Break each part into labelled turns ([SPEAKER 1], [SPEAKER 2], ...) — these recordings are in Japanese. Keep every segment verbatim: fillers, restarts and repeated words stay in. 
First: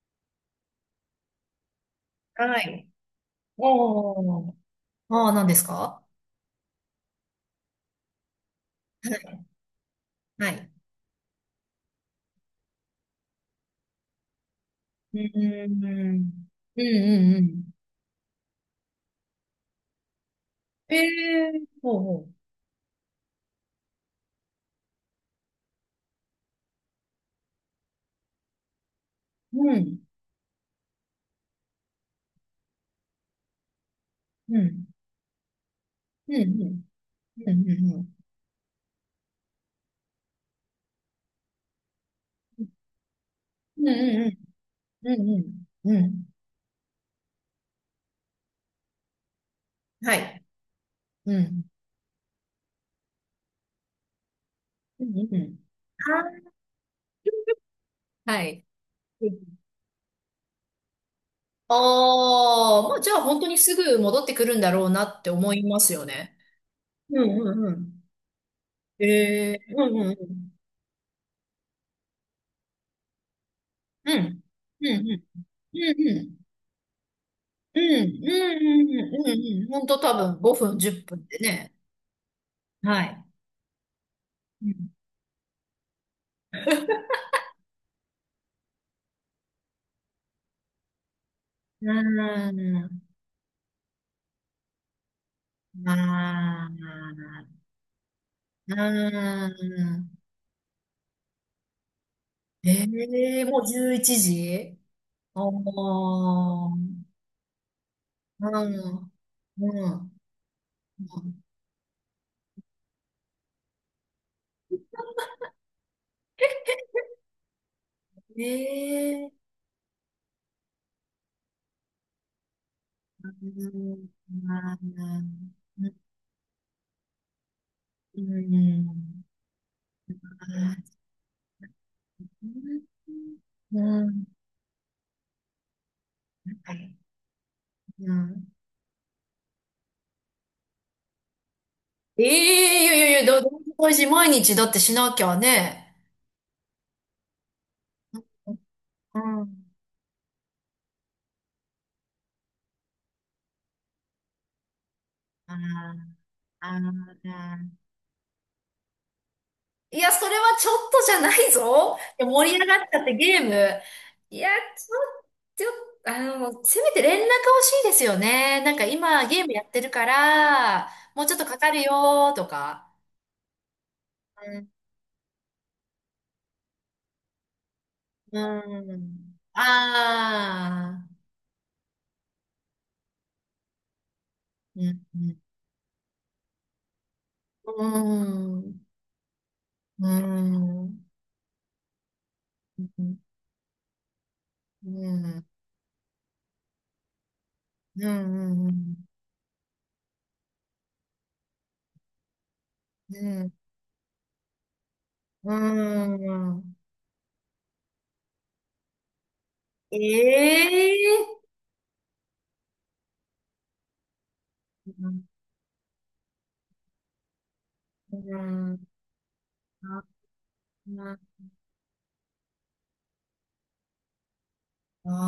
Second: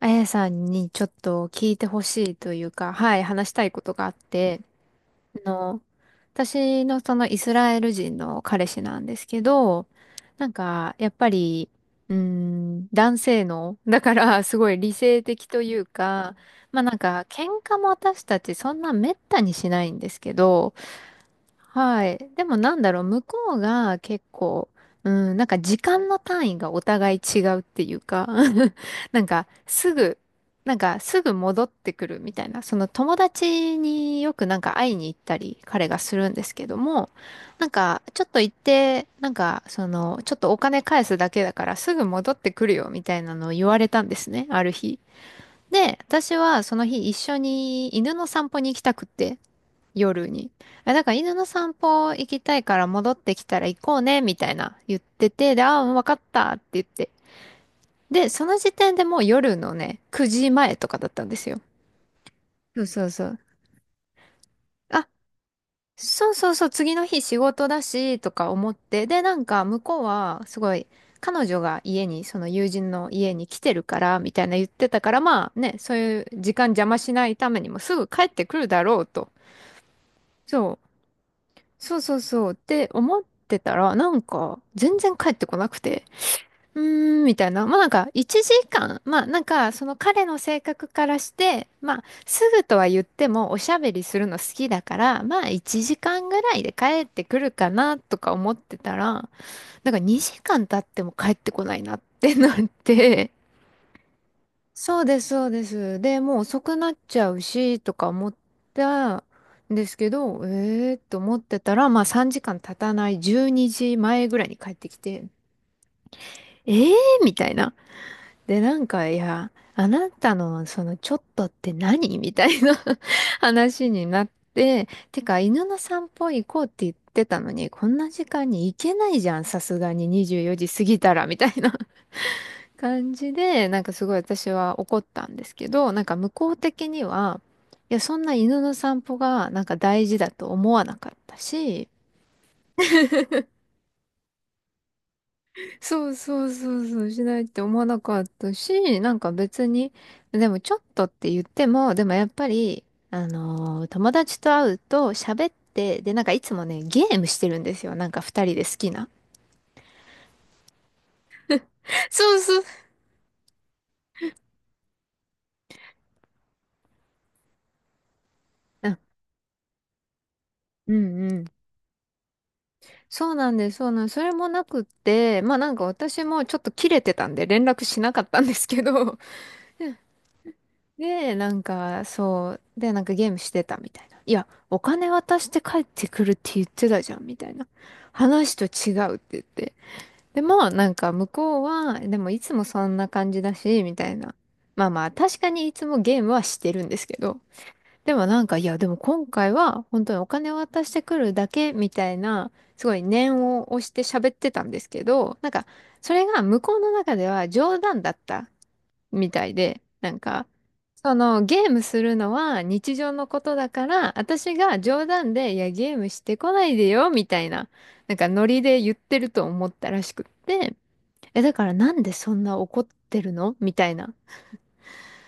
[SPEAKER 1] あやさんにちょっと聞いてほしいと
[SPEAKER 2] は
[SPEAKER 1] いう
[SPEAKER 2] い。
[SPEAKER 1] か、はい、話したいことがあっ
[SPEAKER 2] おー。
[SPEAKER 1] て、
[SPEAKER 2] ああ、何
[SPEAKER 1] あ
[SPEAKER 2] です
[SPEAKER 1] の、
[SPEAKER 2] か？
[SPEAKER 1] 私のそのイスラエル人の彼氏なんですけど、な
[SPEAKER 2] は
[SPEAKER 1] ん
[SPEAKER 2] い。
[SPEAKER 1] か、やっぱり、うーん、男性の、だからすごい理
[SPEAKER 2] う
[SPEAKER 1] 性的と
[SPEAKER 2] ー
[SPEAKER 1] いうか、
[SPEAKER 2] ん。
[SPEAKER 1] まあ
[SPEAKER 2] うん
[SPEAKER 1] なんか、
[SPEAKER 2] うんう
[SPEAKER 1] 喧
[SPEAKER 2] ん。
[SPEAKER 1] 嘩も私たちそんな滅多にしないんですけど、
[SPEAKER 2] ええー、ほう
[SPEAKER 1] はい。
[SPEAKER 2] ほ
[SPEAKER 1] でもなんだろう、向こうが結構、うん、なんか時間の単位がお互い違うっていうか、なんか
[SPEAKER 2] う
[SPEAKER 1] す
[SPEAKER 2] ん。
[SPEAKER 1] ぐ、なんかすぐ戻ってくるみたいな、その友達によくな
[SPEAKER 2] う
[SPEAKER 1] んか
[SPEAKER 2] ん。
[SPEAKER 1] 会いに行ったり彼がする
[SPEAKER 2] う
[SPEAKER 1] ん
[SPEAKER 2] ん
[SPEAKER 1] で
[SPEAKER 2] う
[SPEAKER 1] す
[SPEAKER 2] ん。
[SPEAKER 1] けども、
[SPEAKER 2] う
[SPEAKER 1] な
[SPEAKER 2] ん
[SPEAKER 1] ん
[SPEAKER 2] うんう
[SPEAKER 1] か
[SPEAKER 2] ん。
[SPEAKER 1] ちょっと行って、なんかその、ちょっとお金返すだけだからすぐ戻ってくるよみたいなのを言わ
[SPEAKER 2] う
[SPEAKER 1] れ
[SPEAKER 2] ん
[SPEAKER 1] たんです
[SPEAKER 2] う
[SPEAKER 1] ね、ある日。
[SPEAKER 2] んうん。うん
[SPEAKER 1] で、
[SPEAKER 2] う
[SPEAKER 1] 私はその日一緒に犬の散歩に行きたくって、
[SPEAKER 2] ん。は
[SPEAKER 1] 夜
[SPEAKER 2] い。
[SPEAKER 1] に。あ、だから犬
[SPEAKER 2] う
[SPEAKER 1] の
[SPEAKER 2] ん。
[SPEAKER 1] 散歩行きたいから戻ってきたら行こうね、みたいな言っ
[SPEAKER 2] うんうん
[SPEAKER 1] て
[SPEAKER 2] うん。うんうんう
[SPEAKER 1] て、
[SPEAKER 2] ん
[SPEAKER 1] で、ああ、わかっ
[SPEAKER 2] はいうんうんうんうんは
[SPEAKER 1] た
[SPEAKER 2] い
[SPEAKER 1] って言って。で、
[SPEAKER 2] は
[SPEAKER 1] その
[SPEAKER 2] い。
[SPEAKER 1] 時点でもう夜のね、くじまえとかだったんですよ。
[SPEAKER 2] あ
[SPEAKER 1] そ
[SPEAKER 2] あ、
[SPEAKER 1] う
[SPEAKER 2] まあ
[SPEAKER 1] そう
[SPEAKER 2] じゃあ
[SPEAKER 1] そう。
[SPEAKER 2] 本当にすぐ戻ってくるんだろうな
[SPEAKER 1] あ、
[SPEAKER 2] って思いますよ
[SPEAKER 1] そう
[SPEAKER 2] ね。
[SPEAKER 1] そうそう、次の
[SPEAKER 2] う
[SPEAKER 1] 日
[SPEAKER 2] ん
[SPEAKER 1] 仕
[SPEAKER 2] うん
[SPEAKER 1] 事
[SPEAKER 2] う
[SPEAKER 1] だ
[SPEAKER 2] ん。
[SPEAKER 1] し、とか思って。で、なん
[SPEAKER 2] ええ
[SPEAKER 1] か
[SPEAKER 2] ー
[SPEAKER 1] 向
[SPEAKER 2] うん
[SPEAKER 1] こう
[SPEAKER 2] う
[SPEAKER 1] は、
[SPEAKER 2] ん
[SPEAKER 1] すごい、彼女が家に、その友人の家に来てるか
[SPEAKER 2] う
[SPEAKER 1] ら、み
[SPEAKER 2] ん。
[SPEAKER 1] たいな言っ
[SPEAKER 2] うん。
[SPEAKER 1] てた
[SPEAKER 2] うん
[SPEAKER 1] か
[SPEAKER 2] う
[SPEAKER 1] ら、
[SPEAKER 2] ん。
[SPEAKER 1] まあね、そ
[SPEAKER 2] う
[SPEAKER 1] う
[SPEAKER 2] ん
[SPEAKER 1] い
[SPEAKER 2] う
[SPEAKER 1] う
[SPEAKER 2] ん。
[SPEAKER 1] 時間邪魔しないためにも
[SPEAKER 2] We now
[SPEAKER 1] すぐ
[SPEAKER 2] at
[SPEAKER 1] 帰ってくるだろうと。
[SPEAKER 2] ファイブ snaps. Well
[SPEAKER 1] そ
[SPEAKER 2] it's
[SPEAKER 1] う
[SPEAKER 2] lifestyles? Just like it in
[SPEAKER 1] そうそうそうって思ってたら、なんか全然帰ってこなくて、うーん、みたいな。まあなんかいちじかん、まあなんかその彼の性格からして、まあす
[SPEAKER 2] イレブン
[SPEAKER 1] ぐとは
[SPEAKER 2] days,
[SPEAKER 1] 言ってもおしゃべりするの好きだから、まあいちじかんぐらいで帰ってくるかなとか思ってたら、なんかにじかん経っても帰ってこないなってなって、
[SPEAKER 2] the rest
[SPEAKER 1] そうです、
[SPEAKER 2] of
[SPEAKER 1] そうです。で、もう遅くなっちゃうし、とか思ったんですけど、えーと思ってたら、まあさんじかん経たないじゅうにじまえぐらいに帰ってきて、えーみたいな。
[SPEAKER 2] the
[SPEAKER 1] で、なんか、い
[SPEAKER 2] day.
[SPEAKER 1] や、あなたのそのちょっとって何 みたいな 話になって、てか、犬の散歩行こうって言ってたのに、こんな時間に行けないじゃん、さすがににじゅうよじ過ぎたら、みたいな感じで、なんかすごい私は怒ったんですけど、なんか向こう的には、いや、そんな犬の散歩がなんか大事だと思わなかったし、
[SPEAKER 2] ええ、いやいやいや、だ、大事、毎日だってしなきゃね。
[SPEAKER 1] そうそうそうそう、しないって思わなかったし、な
[SPEAKER 2] う
[SPEAKER 1] んか
[SPEAKER 2] ん。
[SPEAKER 1] 別に、でもちょっとって言っても、でもやっぱり、あのー友達と会うと喋っ
[SPEAKER 2] あ
[SPEAKER 1] て、で、
[SPEAKER 2] ー
[SPEAKER 1] なんかいつも
[SPEAKER 2] あ
[SPEAKER 1] ね、ゲームしてるん
[SPEAKER 2] ー、
[SPEAKER 1] ですよ。なんか二人で好きな。
[SPEAKER 2] いや、それはちょっとじゃないぞ。いや、
[SPEAKER 1] そう
[SPEAKER 2] 盛り
[SPEAKER 1] そう。
[SPEAKER 2] 上がっちゃってゲーム。いや、ちょっと、あの、せめて連絡欲しいですよね。なんか
[SPEAKER 1] うん
[SPEAKER 2] 今ゲームやってるから、
[SPEAKER 1] う
[SPEAKER 2] もう
[SPEAKER 1] んう
[SPEAKER 2] ちょっ
[SPEAKER 1] ん。
[SPEAKER 2] とかかるよとか。
[SPEAKER 1] そうなんです、そうなんです。それも
[SPEAKER 2] う
[SPEAKER 1] な
[SPEAKER 2] ん。
[SPEAKER 1] くって、まあなんか私もちょっと切れてたんで連絡しなかっ
[SPEAKER 2] う
[SPEAKER 1] たんですけど、
[SPEAKER 2] ん ああ、
[SPEAKER 1] で、なんかそう、で、なんかゲームしてたみたいな。いや、お
[SPEAKER 2] うん、
[SPEAKER 1] 金
[SPEAKER 2] うん、
[SPEAKER 1] 渡して帰ってくるって言ってたじゃん、みたいな。
[SPEAKER 2] う
[SPEAKER 1] 話と
[SPEAKER 2] ん、
[SPEAKER 1] 違うって言って。
[SPEAKER 2] う
[SPEAKER 1] でも、なん
[SPEAKER 2] ん。
[SPEAKER 1] か向こうは、でもいつもそんな感じだし、みたいな。まあ
[SPEAKER 2] う
[SPEAKER 1] まあ、確
[SPEAKER 2] ん
[SPEAKER 1] かにいつもゲームはしてるんですけど、
[SPEAKER 2] う
[SPEAKER 1] でもなんか、い
[SPEAKER 2] んう
[SPEAKER 1] や、でも
[SPEAKER 2] ん
[SPEAKER 1] 今回は本当にお金を渡してくるだけみたいな、すごい念
[SPEAKER 2] うん
[SPEAKER 1] を押して喋ってたんですけど、なん
[SPEAKER 2] う
[SPEAKER 1] か、そ
[SPEAKER 2] ん
[SPEAKER 1] れが
[SPEAKER 2] う
[SPEAKER 1] 向こ
[SPEAKER 2] ん
[SPEAKER 1] うの中では冗談だったみたいで、なんか、その
[SPEAKER 2] ええ
[SPEAKER 1] ゲームするのは日常のことだから、私が冗
[SPEAKER 2] うん
[SPEAKER 1] 談で、いや、ゲームしてこないでよ、みたいな、な
[SPEAKER 2] う
[SPEAKER 1] んかノリ
[SPEAKER 2] ん
[SPEAKER 1] で言ってると思ったら
[SPEAKER 2] あ
[SPEAKER 1] しくって、え、だからなんでそんな怒ってるのみたいな。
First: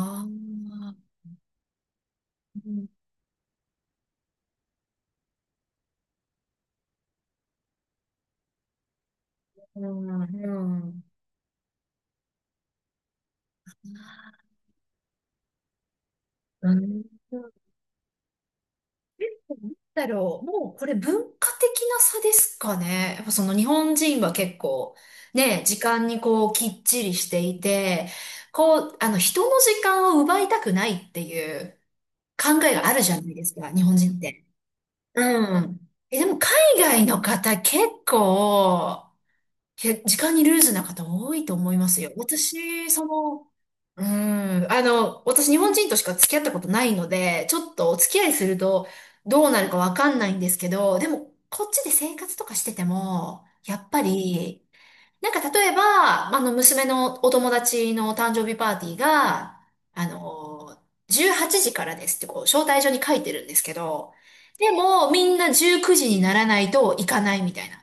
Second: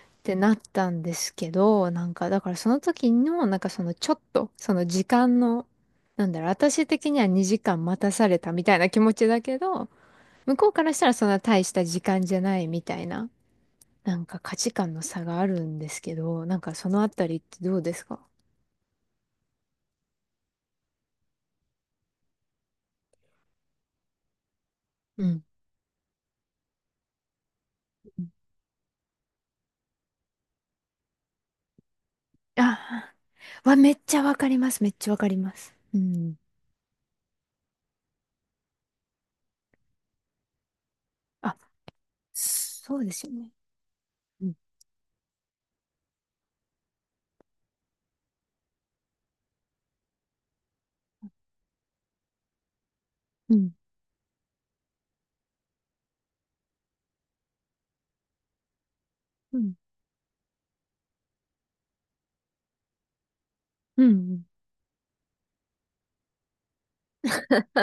[SPEAKER 1] っ
[SPEAKER 2] う
[SPEAKER 1] てなった
[SPEAKER 2] ん
[SPEAKER 1] んですけど、なんか、だからその
[SPEAKER 2] う
[SPEAKER 1] 時の、なんかそのちょっと、その時間の、なんだろう、私的にはにじかん待たされたみたいな気持ちだけ
[SPEAKER 2] ん
[SPEAKER 1] ど、
[SPEAKER 2] う
[SPEAKER 1] 向こうからし
[SPEAKER 2] ん、
[SPEAKER 1] たらそんな大した時間じゃないみたいな、なんか価値観の差があるんですけど、なん
[SPEAKER 2] な
[SPEAKER 1] かその
[SPEAKER 2] ん
[SPEAKER 1] あたりってどうですか？
[SPEAKER 2] だろう、もうこれ文化的な差ですかね。やっぱその日本人は結構
[SPEAKER 1] うん。
[SPEAKER 2] ね、時間にこうきっちりしていて、こう、あの人の時間を奪いたくないっていう考えがあるじ
[SPEAKER 1] あ
[SPEAKER 2] ゃないです
[SPEAKER 1] あ、
[SPEAKER 2] か、
[SPEAKER 1] わ、
[SPEAKER 2] 日
[SPEAKER 1] め
[SPEAKER 2] 本
[SPEAKER 1] っち
[SPEAKER 2] 人っ
[SPEAKER 1] ゃわ
[SPEAKER 2] て。
[SPEAKER 1] かります。めっちゃわかりま
[SPEAKER 2] う
[SPEAKER 1] す。
[SPEAKER 2] ん。
[SPEAKER 1] う
[SPEAKER 2] え、で
[SPEAKER 1] ん。
[SPEAKER 2] も海外の方結構、け時間にルーズな方多いと
[SPEAKER 1] あ、
[SPEAKER 2] 思いますよ。私、
[SPEAKER 1] そう
[SPEAKER 2] そ
[SPEAKER 1] ですよ
[SPEAKER 2] の、
[SPEAKER 1] ね。
[SPEAKER 2] う
[SPEAKER 1] うん。
[SPEAKER 2] ん、あの、私日本人としか付き合ったことないので、ちょっとお付き合いするとどうなるかわかんないんですけど、でもこっちで生活とかしてても、
[SPEAKER 1] うん。
[SPEAKER 2] やっぱりなんか例えば、あの、娘のお友達の誕生日パーティー
[SPEAKER 1] う
[SPEAKER 2] が、
[SPEAKER 1] ん。
[SPEAKER 2] あの、じゅうはちじからですってこう、招待状に書いてるんですけ
[SPEAKER 1] う
[SPEAKER 2] ど、
[SPEAKER 1] ん。
[SPEAKER 2] でも、みんなじゅうくじにならないと行かないみたいな。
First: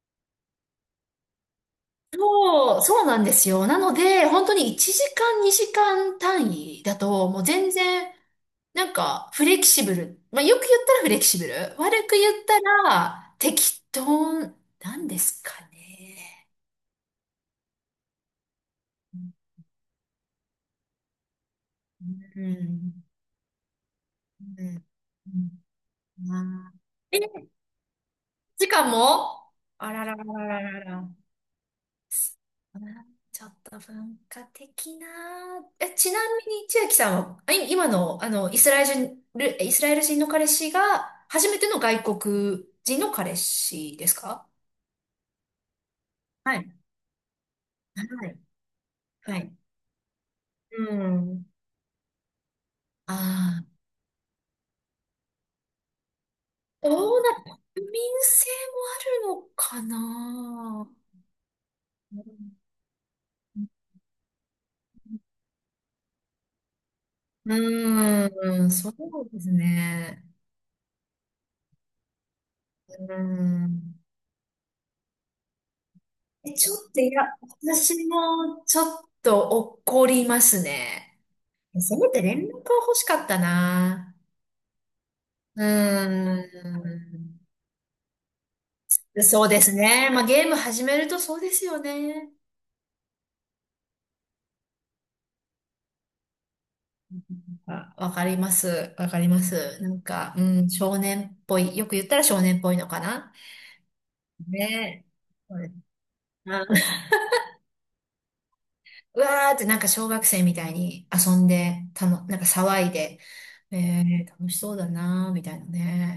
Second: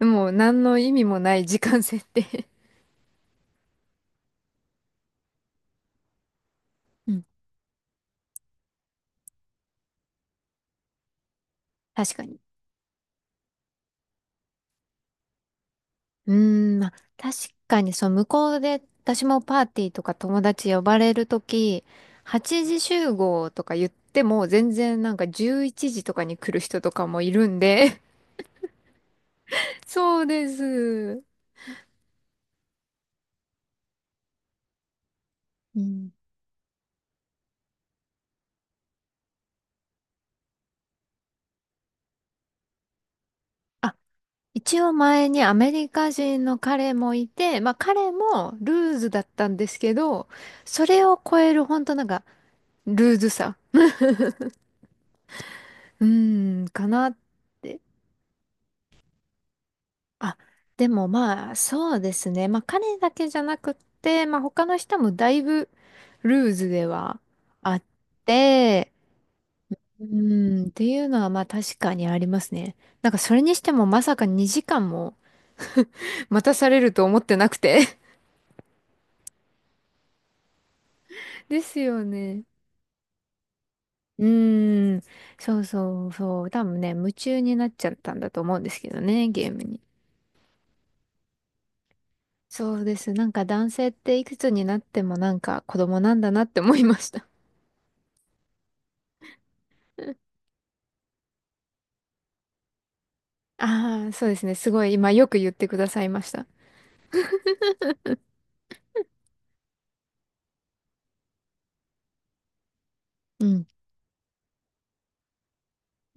[SPEAKER 1] もう何の意味もない時間設定。
[SPEAKER 2] そう、そうなんですよ。なので、本当にいちじかん、にじかん単位だと、もう全然、なんか、フレキシブル。まあ、よく言ったらフレキシブル。悪く
[SPEAKER 1] 確か
[SPEAKER 2] 言
[SPEAKER 1] に。
[SPEAKER 2] ったら、適当なんですか
[SPEAKER 1] うー
[SPEAKER 2] ね。
[SPEAKER 1] ん、まあ、確かに、そう、向こうで、私もパーティーとか友達呼ばれるとき、
[SPEAKER 2] う
[SPEAKER 1] はちじ
[SPEAKER 2] ん。
[SPEAKER 1] 集合とか言っても、
[SPEAKER 2] うん。
[SPEAKER 1] 全然なんか11
[SPEAKER 2] う
[SPEAKER 1] 時とか
[SPEAKER 2] ん
[SPEAKER 1] に来る
[SPEAKER 2] あ
[SPEAKER 1] 人とか
[SPEAKER 2] ー
[SPEAKER 1] もい
[SPEAKER 2] え、
[SPEAKER 1] るんで。
[SPEAKER 2] 時間も あらら
[SPEAKER 1] そ
[SPEAKER 2] ら
[SPEAKER 1] う
[SPEAKER 2] ら
[SPEAKER 1] で
[SPEAKER 2] ららら。
[SPEAKER 1] す。
[SPEAKER 2] あー、ちょっと文化的な。
[SPEAKER 1] う
[SPEAKER 2] え、
[SPEAKER 1] ん。
[SPEAKER 2] ちなみに千秋さんは、あい今の、あの、イスラエル人、イスラエル人の彼氏が、初めての外国人の彼
[SPEAKER 1] あ、
[SPEAKER 2] 氏ですか？
[SPEAKER 1] 一応前にアメリカ人
[SPEAKER 2] は
[SPEAKER 1] の
[SPEAKER 2] い。
[SPEAKER 1] 彼もいて、まあ彼
[SPEAKER 2] はい。
[SPEAKER 1] もルーズだっ
[SPEAKER 2] は
[SPEAKER 1] た
[SPEAKER 2] い。
[SPEAKER 1] んですけど、そ
[SPEAKER 2] う
[SPEAKER 1] れを超
[SPEAKER 2] ん。
[SPEAKER 1] える本当なんか、ルーズさ。
[SPEAKER 2] あ
[SPEAKER 1] うーん、か
[SPEAKER 2] あ、
[SPEAKER 1] な
[SPEAKER 2] ど
[SPEAKER 1] っ
[SPEAKER 2] うな、
[SPEAKER 1] て。
[SPEAKER 2] 国民性もあるのか
[SPEAKER 1] あ、で
[SPEAKER 2] な。
[SPEAKER 1] もまあ、そうですね。まあ、彼だけじゃなくって、まあ、他の人もだいぶルーズでは
[SPEAKER 2] う
[SPEAKER 1] あっ
[SPEAKER 2] ん、うんそ
[SPEAKER 1] て、
[SPEAKER 2] うです
[SPEAKER 1] う
[SPEAKER 2] ね。
[SPEAKER 1] ん、っていうのはまあ確かにありますね。なんか
[SPEAKER 2] う
[SPEAKER 1] それにしても
[SPEAKER 2] ん。
[SPEAKER 1] まさかにじかんも 待
[SPEAKER 2] え、
[SPEAKER 1] たさ
[SPEAKER 2] ちょっ
[SPEAKER 1] れる
[SPEAKER 2] と、
[SPEAKER 1] と
[SPEAKER 2] い
[SPEAKER 1] 思
[SPEAKER 2] や、
[SPEAKER 1] ってなくて。
[SPEAKER 2] 私もちょっと怒りますね。
[SPEAKER 1] です
[SPEAKER 2] せ
[SPEAKER 1] よ
[SPEAKER 2] めて連
[SPEAKER 1] ね。
[SPEAKER 2] 絡は欲しかったな。
[SPEAKER 1] うーん、そ
[SPEAKER 2] う
[SPEAKER 1] う
[SPEAKER 2] ー
[SPEAKER 1] そうそう。多分ね、夢中
[SPEAKER 2] ん。
[SPEAKER 1] になっちゃったんだと思うんですけどね、
[SPEAKER 2] そ
[SPEAKER 1] ゲ
[SPEAKER 2] う
[SPEAKER 1] ー
[SPEAKER 2] で
[SPEAKER 1] ム
[SPEAKER 2] す
[SPEAKER 1] に。
[SPEAKER 2] ね。まあ、ゲーム始めるとそうですよね。
[SPEAKER 1] そうです。なんか男性っていくつになってもなんか子供なんだなって思いました。
[SPEAKER 2] あ、わかります。わかります。なんか、うん、少年っぽい。よく言ったら少年っぽいのかな。
[SPEAKER 1] ああ、そうですね。すごい、
[SPEAKER 2] ね
[SPEAKER 1] 今よく言っ
[SPEAKER 2] そう
[SPEAKER 1] て
[SPEAKER 2] です
[SPEAKER 1] くださいました。
[SPEAKER 2] あうわーってなんか小学生みたいに遊んで、たの、なんか騒いで、
[SPEAKER 1] うん。
[SPEAKER 2] えー、楽しそうだなーみたいな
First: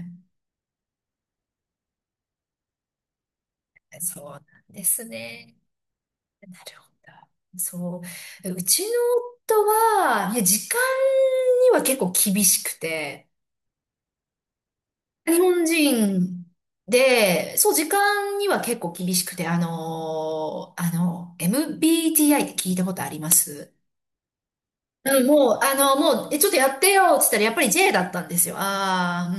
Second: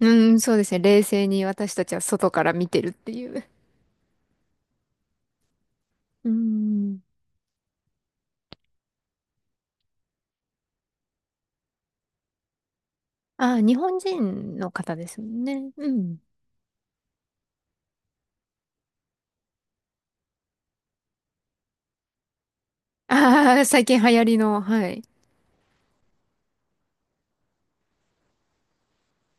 [SPEAKER 1] うん、そうですね。冷静に私たちは外から見てるっていう。
[SPEAKER 2] そうなんですね。
[SPEAKER 1] う
[SPEAKER 2] なるほ
[SPEAKER 1] ん。
[SPEAKER 2] ど。そう。うちの夫は、いや、時間には結構厳しくて、
[SPEAKER 1] ああ、日本人の方ですも
[SPEAKER 2] 日
[SPEAKER 1] んね。
[SPEAKER 2] 本
[SPEAKER 1] うん。
[SPEAKER 2] 人で、そう、時間には結構厳しくて、あのーあの、エムビーティーアイ って聞いたことありま
[SPEAKER 1] ああ、
[SPEAKER 2] す？
[SPEAKER 1] 最近流行りの、はい。
[SPEAKER 2] うん、もう、あの、もう、え、ちょっとやってよ、つったら、やっぱり J だったんですよ。ああ、う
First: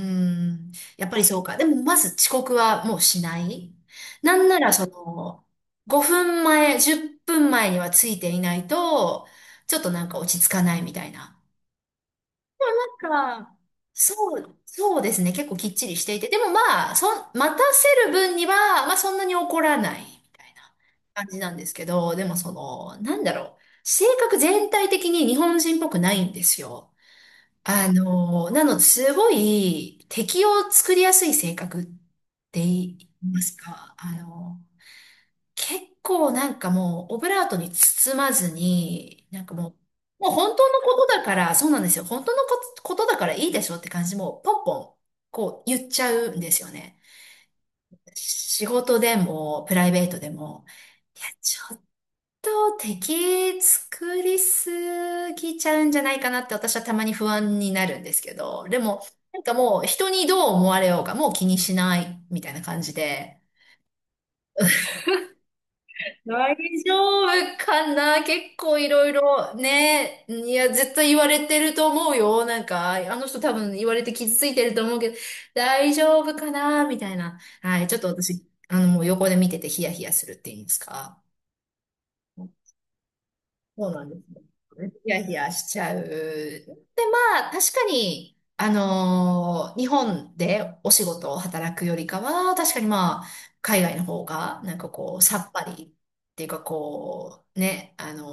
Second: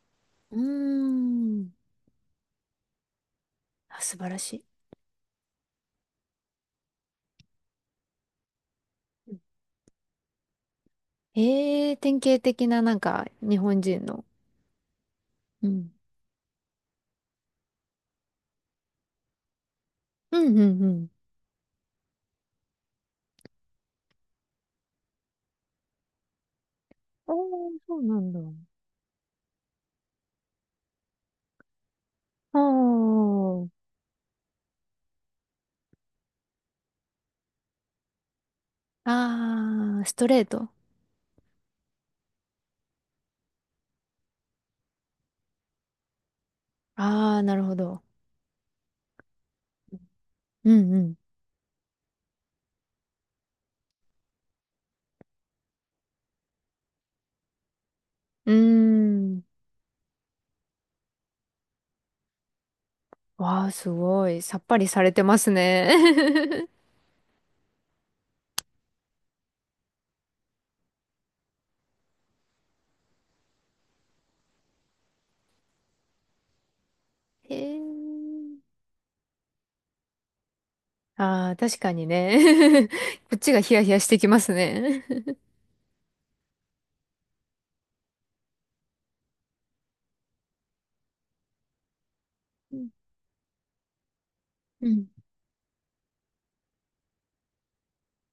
[SPEAKER 1] う
[SPEAKER 2] ん。やっぱりそうか。で
[SPEAKER 1] ん。
[SPEAKER 2] も、まず遅刻はもうしない。
[SPEAKER 1] あ、素晴
[SPEAKER 2] な
[SPEAKER 1] ら
[SPEAKER 2] ん
[SPEAKER 1] し
[SPEAKER 2] なら、
[SPEAKER 1] い。
[SPEAKER 2] その、ごふんまえ、じゅっぷんまえにはついていないと、ちょっとなんか落ち着かないみたいな。
[SPEAKER 1] ええ、典型的ななんか
[SPEAKER 2] なんか、
[SPEAKER 1] 日本人の。
[SPEAKER 2] そう、そうですね。結構
[SPEAKER 1] う
[SPEAKER 2] きっち
[SPEAKER 1] ん。
[SPEAKER 2] りしていて。でもまあ、そん、待たせる分には、まあそんなに怒らないみ
[SPEAKER 1] う
[SPEAKER 2] たい
[SPEAKER 1] んう
[SPEAKER 2] な
[SPEAKER 1] んうん。
[SPEAKER 2] 感じなんですけど、でもその、なんだろう。性格全体的に日本人っぽくないんですよ。
[SPEAKER 1] おー、
[SPEAKER 2] あ
[SPEAKER 1] そうなんだ。
[SPEAKER 2] のー、なので、すごい敵を作りやすい性格って言います
[SPEAKER 1] おー。
[SPEAKER 2] か、あのー、結構なんかもう、オブラートに包まずに、なんかも
[SPEAKER 1] ああ、ス
[SPEAKER 2] う、
[SPEAKER 1] ト
[SPEAKER 2] もう
[SPEAKER 1] レー
[SPEAKER 2] 本
[SPEAKER 1] ト。
[SPEAKER 2] 当のことだから、そうなんですよ。本当のことことだからいいでしょって感じ、もうポンポン、こう言っちゃうんですよね。
[SPEAKER 1] ああ、なるほど。
[SPEAKER 2] 仕事でも、プライベートでも、
[SPEAKER 1] うんうん。
[SPEAKER 2] いや、ちと敵作りすぎちゃうんじゃないかなって私はたまに不安になるんですけ
[SPEAKER 1] うー
[SPEAKER 2] ど、でも、な
[SPEAKER 1] ん。
[SPEAKER 2] んかもう人にどう思われようがもう気にしないみたいな感じで、
[SPEAKER 1] わあ、すごい。さっぱりされてますね。
[SPEAKER 2] 大 丈夫かな、結構いろいろね、いや、絶対言われてると思うよ。なんか、あの人多分言われて傷ついてると思うけど、大丈夫かなみたいな。
[SPEAKER 1] へ
[SPEAKER 2] はい、ちょっと私、
[SPEAKER 1] え。
[SPEAKER 2] あの、もう横で見ててヒヤヒヤするっていうんですか。
[SPEAKER 1] ああ、確かにね。こっちがヒヤ
[SPEAKER 2] そ
[SPEAKER 1] ヒ
[SPEAKER 2] う
[SPEAKER 1] ヤ
[SPEAKER 2] な
[SPEAKER 1] し
[SPEAKER 2] んで
[SPEAKER 1] て
[SPEAKER 2] す
[SPEAKER 1] きます
[SPEAKER 2] ね。
[SPEAKER 1] ね。
[SPEAKER 2] ヒヤヒ ヤしちゃう。で、まあ、確かに、あのー日本でお仕事を働くよりかは、確
[SPEAKER 1] う
[SPEAKER 2] かに
[SPEAKER 1] ん
[SPEAKER 2] まあ、海外の方が、なん
[SPEAKER 1] う
[SPEAKER 2] か
[SPEAKER 1] ん、
[SPEAKER 2] こう、さっぱりっていうか、こう、ね、あの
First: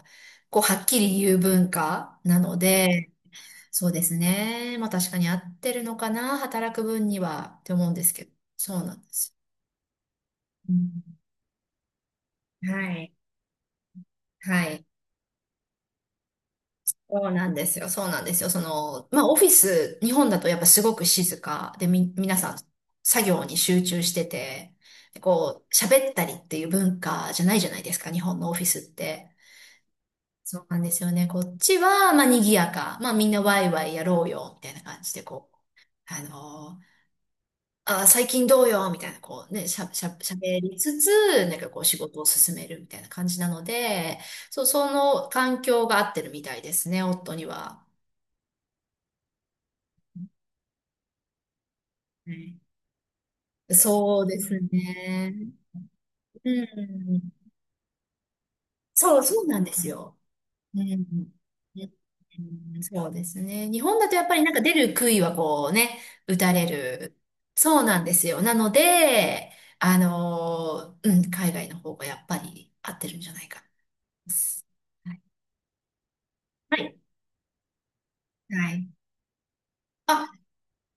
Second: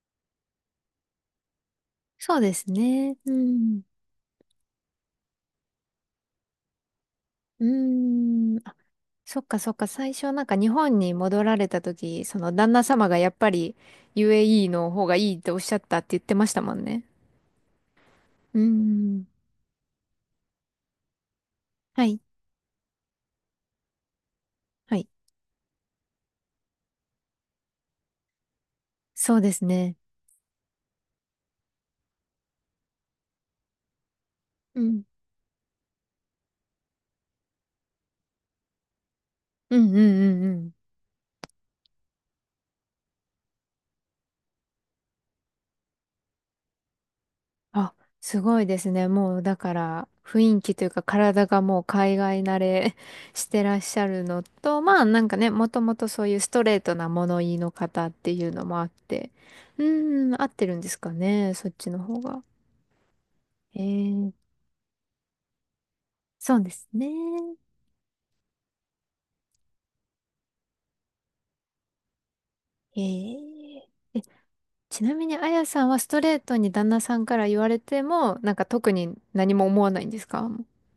[SPEAKER 2] ーこう、はっきり言う文化
[SPEAKER 1] そ
[SPEAKER 2] な
[SPEAKER 1] うで
[SPEAKER 2] の
[SPEAKER 1] す
[SPEAKER 2] で、
[SPEAKER 1] ね。うん。
[SPEAKER 2] そうですね。まあ、確かに合ってるのかな、働く分には、っ
[SPEAKER 1] う
[SPEAKER 2] て思うんですけど、
[SPEAKER 1] ーん。あ、
[SPEAKER 2] そうなんです。
[SPEAKER 1] そっかそっか。最初なんか日
[SPEAKER 2] う
[SPEAKER 1] 本に
[SPEAKER 2] ん
[SPEAKER 1] 戻られた時、その旦那
[SPEAKER 2] は
[SPEAKER 1] 様
[SPEAKER 2] い。
[SPEAKER 1] がやっぱり
[SPEAKER 2] は
[SPEAKER 1] ユーエーイー
[SPEAKER 2] い。
[SPEAKER 1] の方がいいっておっしゃったって言ってましたもんね。
[SPEAKER 2] そうなんですよ。そうなんですよ。
[SPEAKER 1] うー
[SPEAKER 2] その、まあ、
[SPEAKER 1] ん。
[SPEAKER 2] オフィス、日本だとやっぱすごく静かで、
[SPEAKER 1] は
[SPEAKER 2] み、
[SPEAKER 1] い。
[SPEAKER 2] 皆さん作業に集中してて、
[SPEAKER 1] はい。
[SPEAKER 2] こう、喋ったりっていう文化じゃないじゃないですか、日本のオフィスって。
[SPEAKER 1] そうですね。
[SPEAKER 2] そうなんですよね。こっちは、まあ、賑やか。まあ、みんなワイワイやろうよ、みたい
[SPEAKER 1] う
[SPEAKER 2] な
[SPEAKER 1] ん。
[SPEAKER 2] 感じで、こう、あのーあー、最近どうよ、みたいな、こうね、
[SPEAKER 1] う
[SPEAKER 2] し
[SPEAKER 1] ん
[SPEAKER 2] ゃ、
[SPEAKER 1] うん
[SPEAKER 2] しゃ、
[SPEAKER 1] うんう
[SPEAKER 2] 喋
[SPEAKER 1] ん。
[SPEAKER 2] りつつ、なんかこう、仕事を進めるみたいな感じなので、そう、その環境が合ってるみたいですね、夫には。
[SPEAKER 1] あ、すごいですね。もうだから雰囲気というか体がもう海
[SPEAKER 2] は
[SPEAKER 1] 外慣
[SPEAKER 2] い
[SPEAKER 1] れ してらっしゃ
[SPEAKER 2] そ
[SPEAKER 1] る
[SPEAKER 2] うで
[SPEAKER 1] の
[SPEAKER 2] す
[SPEAKER 1] と、まあなん
[SPEAKER 2] ね。
[SPEAKER 1] かね、もともとそういうス
[SPEAKER 2] う
[SPEAKER 1] トレートな
[SPEAKER 2] ん。
[SPEAKER 1] 物言いの方っていうのもあっ
[SPEAKER 2] そう、
[SPEAKER 1] て、
[SPEAKER 2] そうなんで
[SPEAKER 1] う
[SPEAKER 2] すよ。
[SPEAKER 1] ーん、合ってるん
[SPEAKER 2] う
[SPEAKER 1] で
[SPEAKER 2] ん。う
[SPEAKER 1] すか
[SPEAKER 2] ん
[SPEAKER 1] ね、そっちの方が。
[SPEAKER 2] そうですね。
[SPEAKER 1] え
[SPEAKER 2] 日本だとやっ
[SPEAKER 1] ー、
[SPEAKER 2] ぱりなんか出る杭はこうね、打た
[SPEAKER 1] そう
[SPEAKER 2] れ
[SPEAKER 1] ですね。
[SPEAKER 2] る。そうなんですよ。なので、あのー、うん、海外の方がやっぱり合っ
[SPEAKER 1] え
[SPEAKER 2] てるんじゃないか
[SPEAKER 1] ー、え、ち
[SPEAKER 2] な。
[SPEAKER 1] な
[SPEAKER 2] はい。
[SPEAKER 1] みにあやさんはストレートに
[SPEAKER 2] は
[SPEAKER 1] 旦
[SPEAKER 2] い。
[SPEAKER 1] 那さんから言われても、なんか
[SPEAKER 2] はい
[SPEAKER 1] 特に何も思わないんで
[SPEAKER 2] あ、
[SPEAKER 1] すか？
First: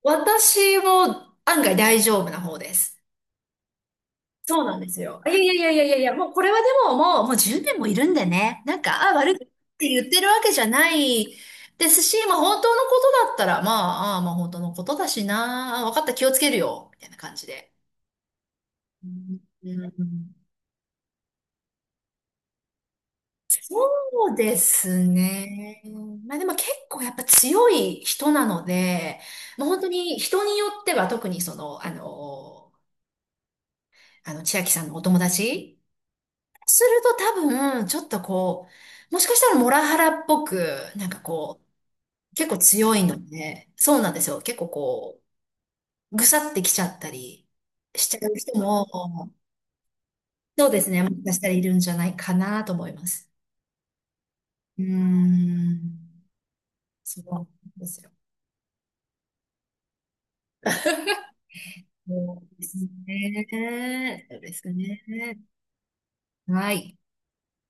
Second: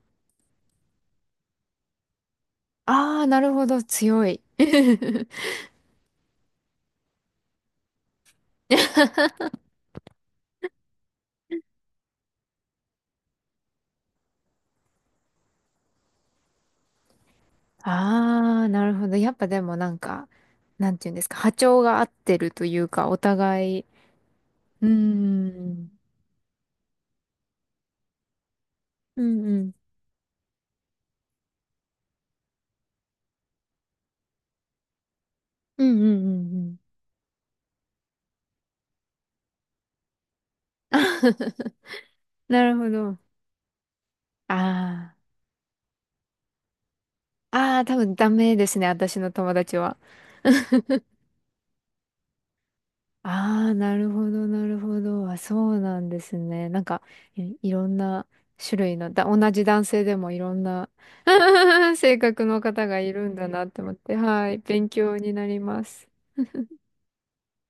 [SPEAKER 2] 私も案外大丈夫な方です。
[SPEAKER 1] ああー、なるほど、強い。
[SPEAKER 2] そうなんですよ。いやいやいやいやいやいや、もうこれはでももう、もうじゅうねんもいるんでね。なんか、あ、悪くって言ってるわけじゃないですし、まあ本当のことだったら、まあ、ああまあ本当のことだしな、あ分かった、気をつけるよ、みたいな感じで。
[SPEAKER 1] ああ、なるほ
[SPEAKER 2] う
[SPEAKER 1] ど。やっ
[SPEAKER 2] ん
[SPEAKER 1] ぱでもなん
[SPEAKER 2] う
[SPEAKER 1] か、
[SPEAKER 2] ん
[SPEAKER 1] なんていうんですか、波長が合ってるというか、お互い、
[SPEAKER 2] そうで
[SPEAKER 1] うー
[SPEAKER 2] すね。
[SPEAKER 1] ん、
[SPEAKER 2] まあでも結構やっぱ強い人なので、
[SPEAKER 1] うんう
[SPEAKER 2] まあ
[SPEAKER 1] ん、
[SPEAKER 2] 本当に人によっては特にその、あの、あの、千秋さんのお友達
[SPEAKER 1] うんうんうんうん。
[SPEAKER 2] すると多分、ちょっとこう、もしかしたらモラハラっぽく、なんかこ う、結構
[SPEAKER 1] なるほ
[SPEAKER 2] 強い
[SPEAKER 1] ど。
[SPEAKER 2] ので、そうなんですよ。結構
[SPEAKER 1] あ
[SPEAKER 2] こう、ぐさってきちゃったり
[SPEAKER 1] あ、ああ、多
[SPEAKER 2] し
[SPEAKER 1] 分
[SPEAKER 2] ちゃ
[SPEAKER 1] ダ
[SPEAKER 2] う
[SPEAKER 1] メ
[SPEAKER 2] 人
[SPEAKER 1] ですね、私の
[SPEAKER 2] も、
[SPEAKER 1] 友達は。
[SPEAKER 2] そうです ね。もしかしたらいるんじゃないかなと思います。
[SPEAKER 1] ああ、なるほど、なる
[SPEAKER 2] うー
[SPEAKER 1] ほど。あ、そうな
[SPEAKER 2] ん。
[SPEAKER 1] んですね。なんか、
[SPEAKER 2] そうなん
[SPEAKER 1] い、い
[SPEAKER 2] で
[SPEAKER 1] ろん
[SPEAKER 2] すよ。
[SPEAKER 1] な種類の、だ、同じ男性でもいろんな 性
[SPEAKER 2] そ
[SPEAKER 1] 格
[SPEAKER 2] う
[SPEAKER 1] の
[SPEAKER 2] です
[SPEAKER 1] 方がいるんだなって思って、
[SPEAKER 2] ね。そう
[SPEAKER 1] は
[SPEAKER 2] で
[SPEAKER 1] い、
[SPEAKER 2] す
[SPEAKER 1] 勉強に
[SPEAKER 2] ね。
[SPEAKER 1] なります。
[SPEAKER 2] はい。